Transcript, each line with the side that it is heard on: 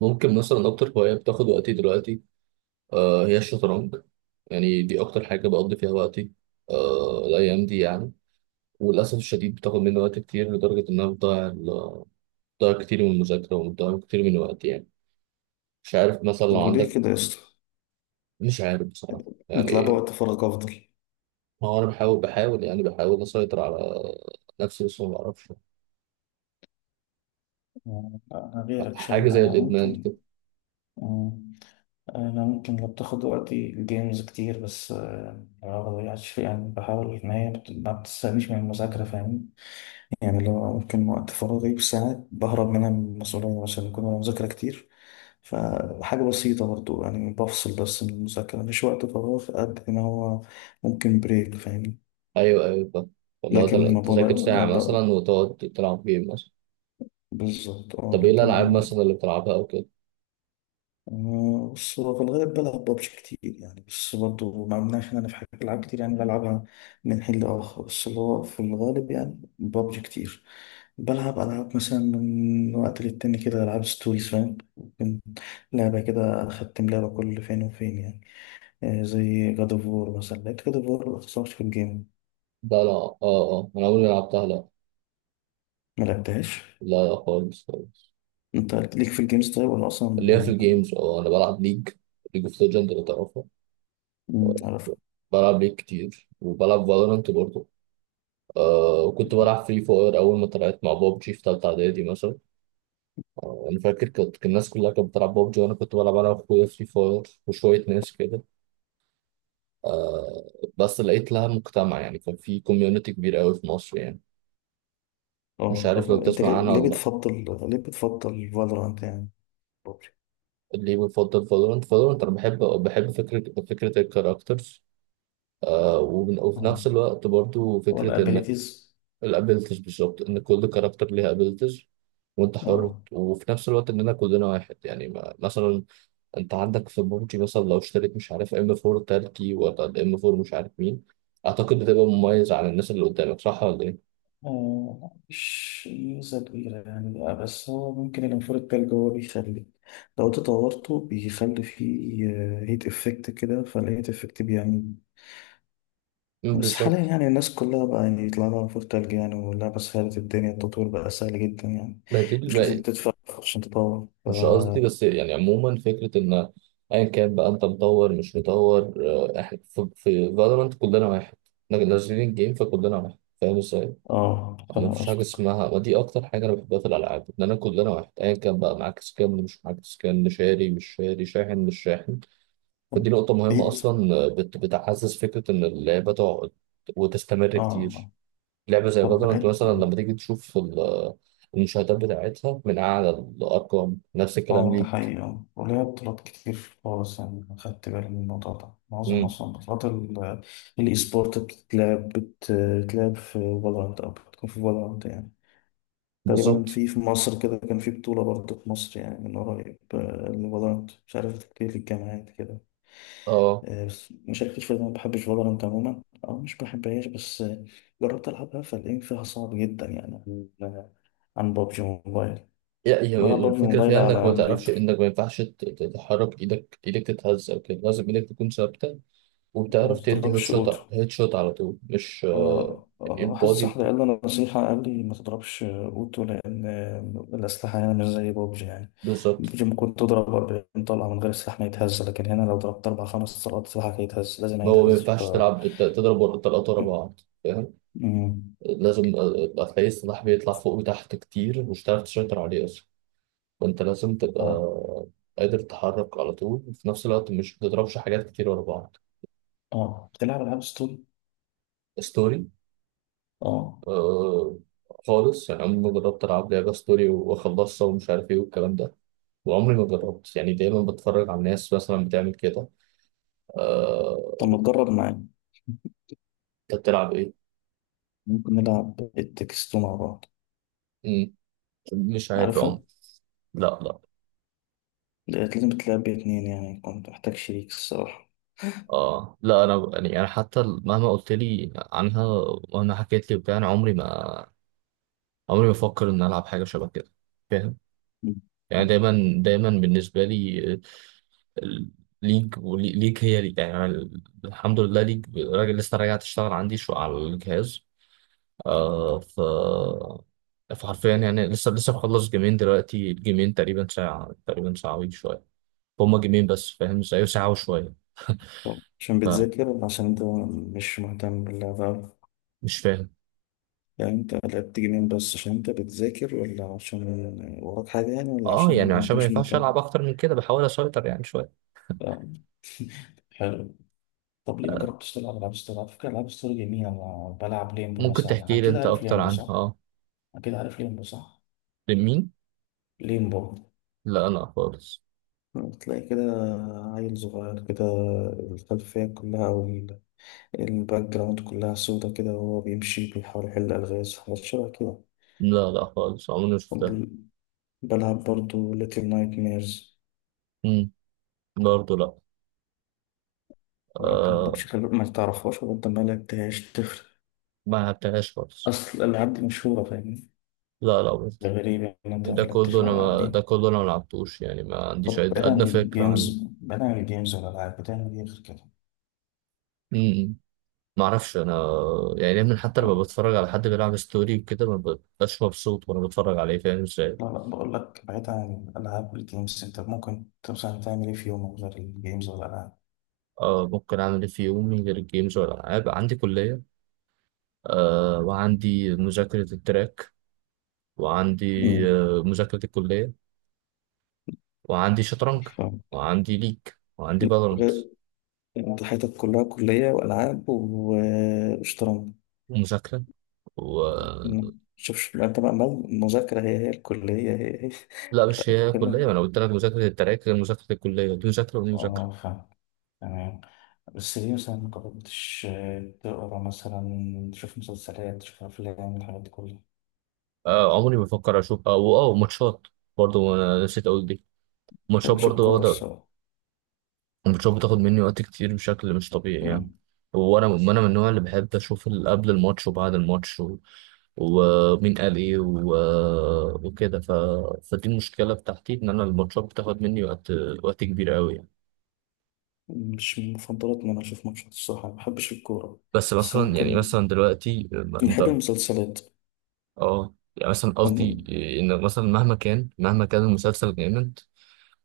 right: ممكن مثلا أكتر هواية بتاخد وقتي دلوقتي. آه، هي الشطرنج. يعني دي أكتر حاجة بقضي فيها وقتي، آه الأيام دي يعني. وللأسف الشديد بتاخد مني وقت كتير لدرجة إنها بتضيع كتير من المذاكرة وبتضيع كتير من وقتي يعني. مش عارف مثلا لو
left: طب وليه
right: عندك.
left: كده يا اسطى؟
right: مش عارف بصراحة
left: نطلع
right: يعني.
left: وقت فراغ افضل.
right: ما هو أنا بحاول بحاول يعني بحاول أسيطر على نفسي، بس ما بعرفش.
left: آه، أنا غيرك شوية،
right: حاجة زي
left: أنا
right: الإدمان
left: ممكن،
right: كده.
left: آه، أنا ممكن لو بتاخد وقتي الجيمز كتير بس آه، ما بضيعش فيه، يعني بحاول إن هي ما بتستنيش من المذاكرة، فاهمني؟ يعني لو ممكن وقت فراغي بساعات بهرب منها من المسؤولية مثلا، بكون أنا مذاكرة كتير، فحاجة بسيطة برضو يعني بفصل بس من المذاكرة، مش وقت فراغ قد ما هو ممكن بريك، فاهمني؟
right: أيوه أيوه فاهم. والله
left: لكن ما بضيع
right: تذاكر
left: ما
right: ساعة مثلا
left: ب...
right: وتقعد تلعب جيم مثلا.
left: بالظبط اه،
right: طب إيه الألعاب
left: لكن
right: مثلا اللي بتلعبها أو كده؟
left: آه، بص هو في الغالب بلعب ببجي كتير يعني، بس برضه ما عملناش إن أنا في حاجة، ألعاب كتير يعني بلعبها من حين لآخر، بس اللي هو في الغالب يعني ببجي كتير. بلعب ألعاب مثلا من وقت للتاني كده، ألعاب ستوريز فاهم، ممكن لعبة كده، أختم لعبة كل فين وفين يعني. آه، زي جاد أوف وور مثلا، لعبت جاد أوف وور مخلصتهاش في الجيم.
right: لا لا اه اه، انا عمري ما لعبتها، لا.
left: ما لعبتهاش.
right: لا لا خالص خالص.
left: أنت ليك في الجيمز طيب ولا أصلا
right: اللي هي في الجيمز، اه انا بلعب ليج، ليج اوف ليجند لو تعرفها.
left: ما تعرف؟
right: بلعب ليج كتير وبلعب فالورانت برضه. آه، وكنت بلعب فري فاير اول ما طلعت مع بابجي في تالتة اعدادي مثلا. آه انا فاكر كنت، كان الناس كلها كانت بتلعب بابجي وانا كنت بلعب انا واخويا فري فاير وشوية ناس كده، آه. بس لقيت لها مجتمع، يعني كان في كوميونتي كبير قوي في مصر يعني. مش
left: اه
right: عارف
left: طب
right: لو
left: أنت ليه
right: تسمع عنها
left: ليه
right: ولا لا.
left: بتفضل؟ ليه بتفضل فالورانت يعني؟
right: ليه بفضل فالورانت؟ فالورانت انا بحب بحب فكرة فكرة الكاركترز، وفي
left: اه
right: نفس الوقت برضو فكرة انك.
left: والابيليتيز.
right: الابيلتيز بالظبط، ان كل كاركتر ليها ابيلتيز، وانت حر،
left: اه
right: وفي نفس الوقت اننا كلنا واحد يعني. ما مثلا انت عندك في بابجي مثلا، لو اشتريت مش عارف ام 4 تركي ولا الام 4 مش عارف مين، اعتقد بتبقى مميز عن الناس اللي قدامك، صح ولا ايه؟
left: آه، مش ميزة كبيرة يعني، آه، بس هو ممكن الانفور التلج هو بيخلي، لو تطورته بيخلي فيه هيت افكت كده، فالهيت افكت بيعمل.
right: مم،
left: بس حاليا
right: بالظبط.
left: يعني الناس كلها بقى يعني يطلع لها انفور تلج يعني، واللعبة سهلت الدنيا، التطوير بقى سهل جدا يعني،
right: ما دي
left: مش لازم
right: الب-
left: تدفع عشان تطور ف.
right: مش قصدي، بس يعني عموما فكرة ان ايا كان بقى انت مطور مش مطور، احنا في فالورانت كلنا واحد. نازلين الجيم فكلنا واحد، فاهم ازاي؟
left: اه
right: ما
left: فاهم
right: فيش حاجة
left: قصدك.
right: اسمها. ودي أكتر حاجة أنا بحبها في الألعاب، إن أنا كلنا واحد، أيا كان بقى معاك سكان اللي مش معاك سكان، شاري مش شاري، شاحن مش شاحن.
left: طب
right: فدي نقطة مهمة
left: بعيد.
right: أصلا، بتعزز فكرة إن اللعبة تقعد وتستمر
left: اه
right: كتير.
left: آه.
right: لعبة زي
left: طب
right: فالورانت أنت
left: بعيد.
right: مثلا لما تيجي تشوف المشاهدات بتاعتها من أعلى الأرقام، نفس الكلام
left: اه ده
right: ليك.
left: حقيقي اه، وليا بطولات كتير خالص يعني، خدت بالي من الموضوع ده، معظم
right: مم.
left: اصلا بطولات الاي سبورت بتتلعب في فالورانت، او بتكون في فالورانت يعني. تقريبا
right: بالظبط.
left: في مصر كده كان في بطولة برضه في مصر يعني من قريب، آه، لفالورانت، مش عارف كتير في الجامعات كده.
right: أه،
left: آه، بس ما شاركتش في، ما بحبش فالورانت عموما او مش بحبهاش، بس آه، جربت العبها فالإيم فيها صعب جدا يعني، عن، عن بابجي موبايل.
right: يعني هي،
left: بلعب بابجي
right: الفكرة
left: موبايل
right: فيها إنك
left: على
right: ما تعرفش،
left: ايميليتور
right: إنك ما ينفعش تتحرك، إيدك إيدك تتهز أو كده، لازم إيدك تكون ثابتة. وبتعرف تدي
left: ومضربش
right: هيد
left: اوتو.
right: شوت، هيد شوت على طول مش
left: آه آه،
right: يعني
left: واحد
right: البادي.
left: صاحبي قال لي نصيحة، قال لي ما تضربش أوتو لأن الأسلحة هنا مش زي بوبجي يعني.
right: بالظبط.
left: بوبجي ممكن تضرب 40 طلقة من غير السلاح ما يتهز، لكن هنا لو ضربت أربع خمس طلقات سلاحك هيتهز، لازم
right: ما هو ما
left: هيتهز ف.
right: ينفعش تلعب تضرب ورا، التلاتة ورا بعض فاهم.
left: مم.
right: لازم هتلاقي السلاح بيطلع فوق وتحت كتير، مش هتعرف تسيطر عليه أصلا. فأنت لازم تبقى
left: اه
right: قادر تتحرك على طول، وفي نفس الوقت مش بتضربش حاجات كتير ورا بعض.
left: اه. بتلعب ألعاب ستوري؟
right: ستوري.
left: اه
right: آه. خالص يعني، عمري ما جربت ألعب لعبة ستوري وأخلصها، ومش عارف إيه والكلام ده. وعمري ما جربت، يعني دايما بتفرج على الناس مثلا بتعمل كده، آه،
left: طب ما تجرب معايا؟
right: انت بتلعب ايه؟
left: ممكن نلعب التكستو مع بعض.
right: مم. مش عارف يا عمر.
left: عارفة؟
right: لا لا.
left: ديت لازم تلعب باتنين يعني، كنت محتاج شريك الصراحة.
right: اه لا، انا يعني انا حتى مهما قلت لي عنها، مهما حكيت لي وبتاع، انا عمري ما، عمري ما افكر ان العب حاجه شبه كده، فاهم.
left: مم.
right: يعني
left: طب-
right: دايما، دايما بالنسبه لي ال- ليج ليج هي ليج. يعني أنا الحمد لله ليج راجل، لسه راجع تشتغل عندي شو على الجهاز، آه. ف، فحرفيا يعني لسه لسه مخلص جيمين دلوقتي، الجيمين تقريبا ساعة، تقريبا ساعة وشوية. هما جيمين بس فاهم ازاي؟ ساعة وشوية.
left: طب، عشان بتذاكر ولا عشان انت مش مهتم باللعبة أوي؟
right: مش فاهم.
left: يعني انت لعبت جيمين بس عشان انت بتذاكر، ولا عشان وراك حاجة يعني، ولا
right: اه يعني
left: عشان
right: عشان
left: انت
right: ما
left: مش
right: ينفعش
left: مهتم؟
right: العب اكتر من كده، بحاول اسيطر يعني شويه.
left: آه، حلو. طب ليه ما
right: آه،
left: جربتش تلعب ألعاب ستوري؟ على فكرة ألعاب ستوري جميلة، أنا بلعب ليمبو
right: ممكن
left: مثلا،
right: تحكي لي
left: أكيد
right: انت
left: عارف
right: اكتر
left: ليمبو
right: عنها،
left: صح؟
right: اه.
left: أكيد عارف ليمبو صح؟
right: لمين؟
left: ليمبو،
right: لا لا خالص.
left: تلاقي كده عيل صغير كده، الخلفية كلها أو الباك جراوند كلها سودا كده، وهو بيمشي بيحاول يحل ألغاز، حاجات شبه كده.
right: لا لا خالص، عمري ما شفتها.
left: وبل- بلعب برضو ليتل نايت ميرز.
right: امم. برضه لا.
left: لا انت ما
right: آه،
left: عندكش خبرة ما تعرفهاش، ولا انت ما لعبتهاش تفرق؟
right: ما لعبتهاش خالص.
left: اصل الالعاب دي مشهورة فاهمني.
right: لا لا برضه.
left: ده غريب ان انت ما لعبتش الالعاب دي.
right: ده كله انا ما لعبتوش يعني، ما عنديش
left: طب بعيد عن
right: ادنى فكره عنه.
left: الجيمز، بعيد عن الجيمز والالعاب، بتعمل ايه غير كده؟
right: امم. ما اعرفش انا. يعني دايما حتى لما
left: لا
right: بتفرج على حد بيلعب ستوري وكده، ما ببقاش مبسوط وانا بتفرج عليه، فاهم ازاي.
left: لا، بقول لك بعيد عن الالعاب والجيمز، انت ممكن مثلا تعمل ايه في يوم غير الجيمز والالعاب؟
right: آه، ممكن اعمل ايه في يومي غير الجيمز والالعاب؟ عندي كليه، آه، وعندي مذاكرة التراك، وعندي،
left: امم
right: آه، مذاكرة الكلية، وعندي شطرنج،
left: فاهم.
right: وعندي ليج، وعندي فالورانت،
left: غير، انت حياتك كلها كلية والعاب و- وشطرنج.
right: ومذاكرة، و.
left: امم. شوف شوف انت بقى، مذاكرة هي هي، الكلية هي هي.
right: لا مش
left: لا
right: هي
left: بتكلم،
right: كلية، ما أنا قلت لك مذاكرة التراك غير مذاكرة الكلية، دي مذاكرة ودي مذاكرة.
left: اه فاهم تمام. بس ليه مثلا ما جربتش آه، تقرا مثلا، تشوف مسلسلات، تشوف أفلام، الحاجات دي كلها. ما
right: آه، عمري ما بفكر أشوف أو أو ماتشات. برضه أنا نسيت أقول دي، ماتشات
left: بحبش
right: برضه
left: الكورة
right: واخدة.
left: الصراحة.
right: الماتشات بتاخد مني وقت كتير بشكل مش طبيعي يعني.
left: مم.
right: وانا انا من النوع اللي بحب اشوف قبل الماتش وبعد الماتش، و... ومين قال ايه، و... وكده. ف... فدي المشكله بتاعتي، ان انا الماتشات بتاخد مني وقت، وقت كبير قوي يعني.
left: مش من مفضلاتي إن أنا أشوف ماتشات الصراحة، ما بحبش الكورة،
right: بس
left: بس
right: مثلا، يعني
left: ممكن
right: مثلا دلوقتي ما انت،
left: بحب المسلسلات
right: اه يعني مثلا قصدي
left: لأن-
right: ان مثلا مهما كان، مهما كان المسلسل جامد.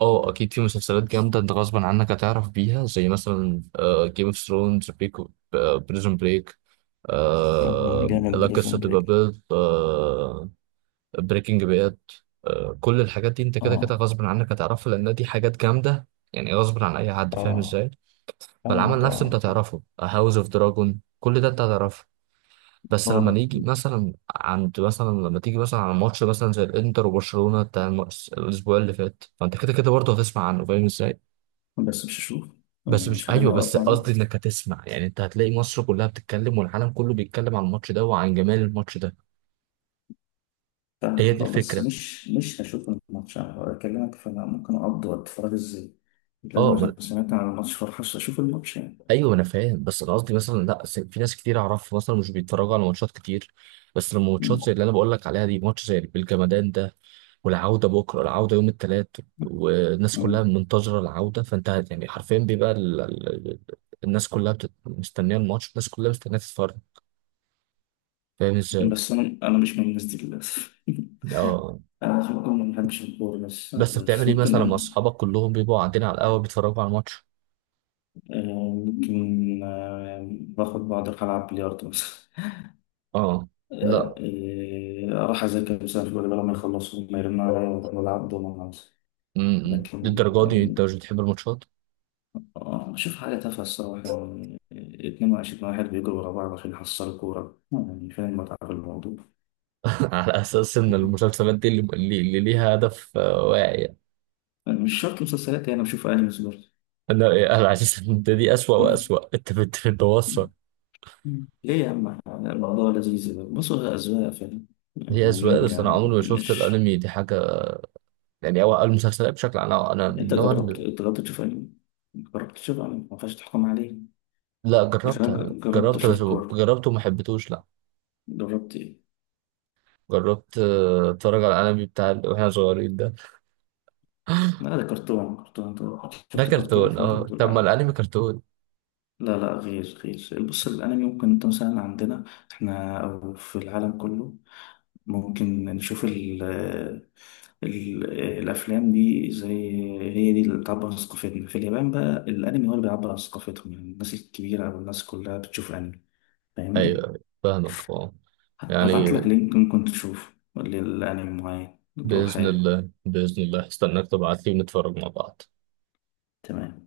right: اه اكيد في مسلسلات جامده انت غصبا عنك هتعرف بيها، زي مثلا جيم اوف ثرونز، بريزون بريك.
left: مم،
right: آه،
left: جامد
right: لا قصة
left: بريزون
right: تبقى
left: بريك.
right: بيض آه. بريكنج باد. آه كل الحاجات دي انت كده كده
left: اه
right: غصب عنك هتعرفها، لان دي حاجات جامدة يعني، غصب عن اي حد، فاهم
left: اه
right: ازاي. فالعمل
left: فاهمك
right: نفسه انت
left: اه.
right: هتعرفه، هاوس اوف دراجون، كل ده انت هتعرفه. بس لما نيجي
left: بقعد-
right: مثلا عند مثلا، لما تيجي مثلا على ماتش مثلا زي الانتر وبرشلونة بتاع الاسبوع اللي فات، فانت كده كده برضه هتسمع عنه، فاهم ازاي.
left: بس مش هشوف، يعني
right: بس مش،
left: مش
right: ايوه
left: هضيع
right: بس
left: وقت عليه.
right: قصدي انك هتسمع، يعني انت هتلاقي مصر كلها بتتكلم والعالم كله بيتكلم عن الماتش ده وعن جمال الماتش ده. هي
left: فاهمك
right: دي
left: اه، بس
right: الفكره.
left: مش هشوف الماتش، أنا بكلمك فانا ممكن اقضي وقت فراغي ازاي؟ لازم
right: اه
left: عشان
right: ما،
left: سمعت عن الماتش فرحش اشوف الماتش يعني؟
right: ايوه انا فاهم، بس انا قصدي مثلا لا س- في ناس كتير اعرفها مثلا مش بيتفرجوا على ماتشات كتير. بس لما ماتشات زي
left: مم.
right: اللي انا بقول لك عليها دي، ماتش زي بالجمدان ده، والعوده بكره، العوده يوم الثلاث، والناس
left: مم.
right: كلها منتظره العوده. فانت يعني حرفيا بيبقى ال، ال، ال-، الناس كلها مستنيه الماتش، الناس كلها مستنيه تتفرج، فاهم ازاي؟
left: بس انا مش من الناس دي للاسف.
right: اه
left: انا مش- ممكن ما بحبش الكوره بس،
right: بس
left: بس
right: بتعمل ايه مثلا مع اصحابك كلهم بيبقوا قاعدين على القهوه بيتفرجوا على الماتش؟
left: آه، ممكن آه، باخد بعض أروح العب بلياردو مثلا.
right: اه
left: آه،
right: لا.
left: آه، اروح اذاكر مثلا في بدل ما يخلصوا، ما يرنوا عليا وأروح العب دومنة مثلا،
right: م- م.
left: لكن
right: للدرجه دي انت مش
left: آه،
right: بتحب الماتشات.
left: آه، شوف حاجة تافهة الصراحة يعني، اتنين وعشرين واحد بيجروا ورا بعض عشان يحصلوا كورة، آه، يعني فين المتعة في الموضوع؟
right: على اساس ان المسلسلات دي اللي ليها هدف، واعي يعني.
left: مش شرط مسلسلات، يعني بشوف أنمي برضه.
right: انا، انا على اساس ان ده دي اسوأ، واسوأ، انت بتوصل.
left: ليه يا عم الموضوع لذيذ، بصوا هي أذواق فعلا
right: هي اسوأ،
left: وميول
right: بس انا
left: يعني،
right: عمري ما شفت
left: مش
right: الانمي دي حاجه. يعني او المسلسلات بشكل عام انا، أنا من
left: أنت
right: النوع اللي.
left: جربت؟ أنت جربت تشوف أنمي؟ جربت تشوف أنمي ما ينفعش تحكم عليه.
right: لا
left: لكن أنا
right: جربت،
left: جربت
right: جربت
left: أشوف
right: بس.
left: كورة.
right: جربت وما حبيتهوش، لا.
left: جربت إيه؟
right: جربت اتفرج على الانمي بتاع اللي واحنا صغيرين ده.
left: لا ده كرتون، كرتون أنت
right: ده
left: شفت، كرتون
right: كرتون،
left: فأنت
right: اه
left: بتقول
right: طب ما
left: عنه.
right: الانمي كرتون.
left: لا لا، غير، غير. بص الأنمي ممكن أنت مثلا، عندنا إحنا أو في العالم كله ممكن نشوف ال ال الأفلام دي، زي هي دي اللي بتعبر عن ثقافتنا، في اليابان بقى الأنمي هو اللي بيعبر عن ثقافتهم، يعني الناس الكبيرة أو الناس كلها بتشوف أنمي. فاهمني؟
right: ايوه أيوة، فاهمك اه. يعني
left: هبعت لك لينك ممكن تشوفه للأنمي معين لو
right: باذن
left: حابب.
right: الله باذن الله استناك تبعت لي ونتفرج مع بعض.
left: تمام.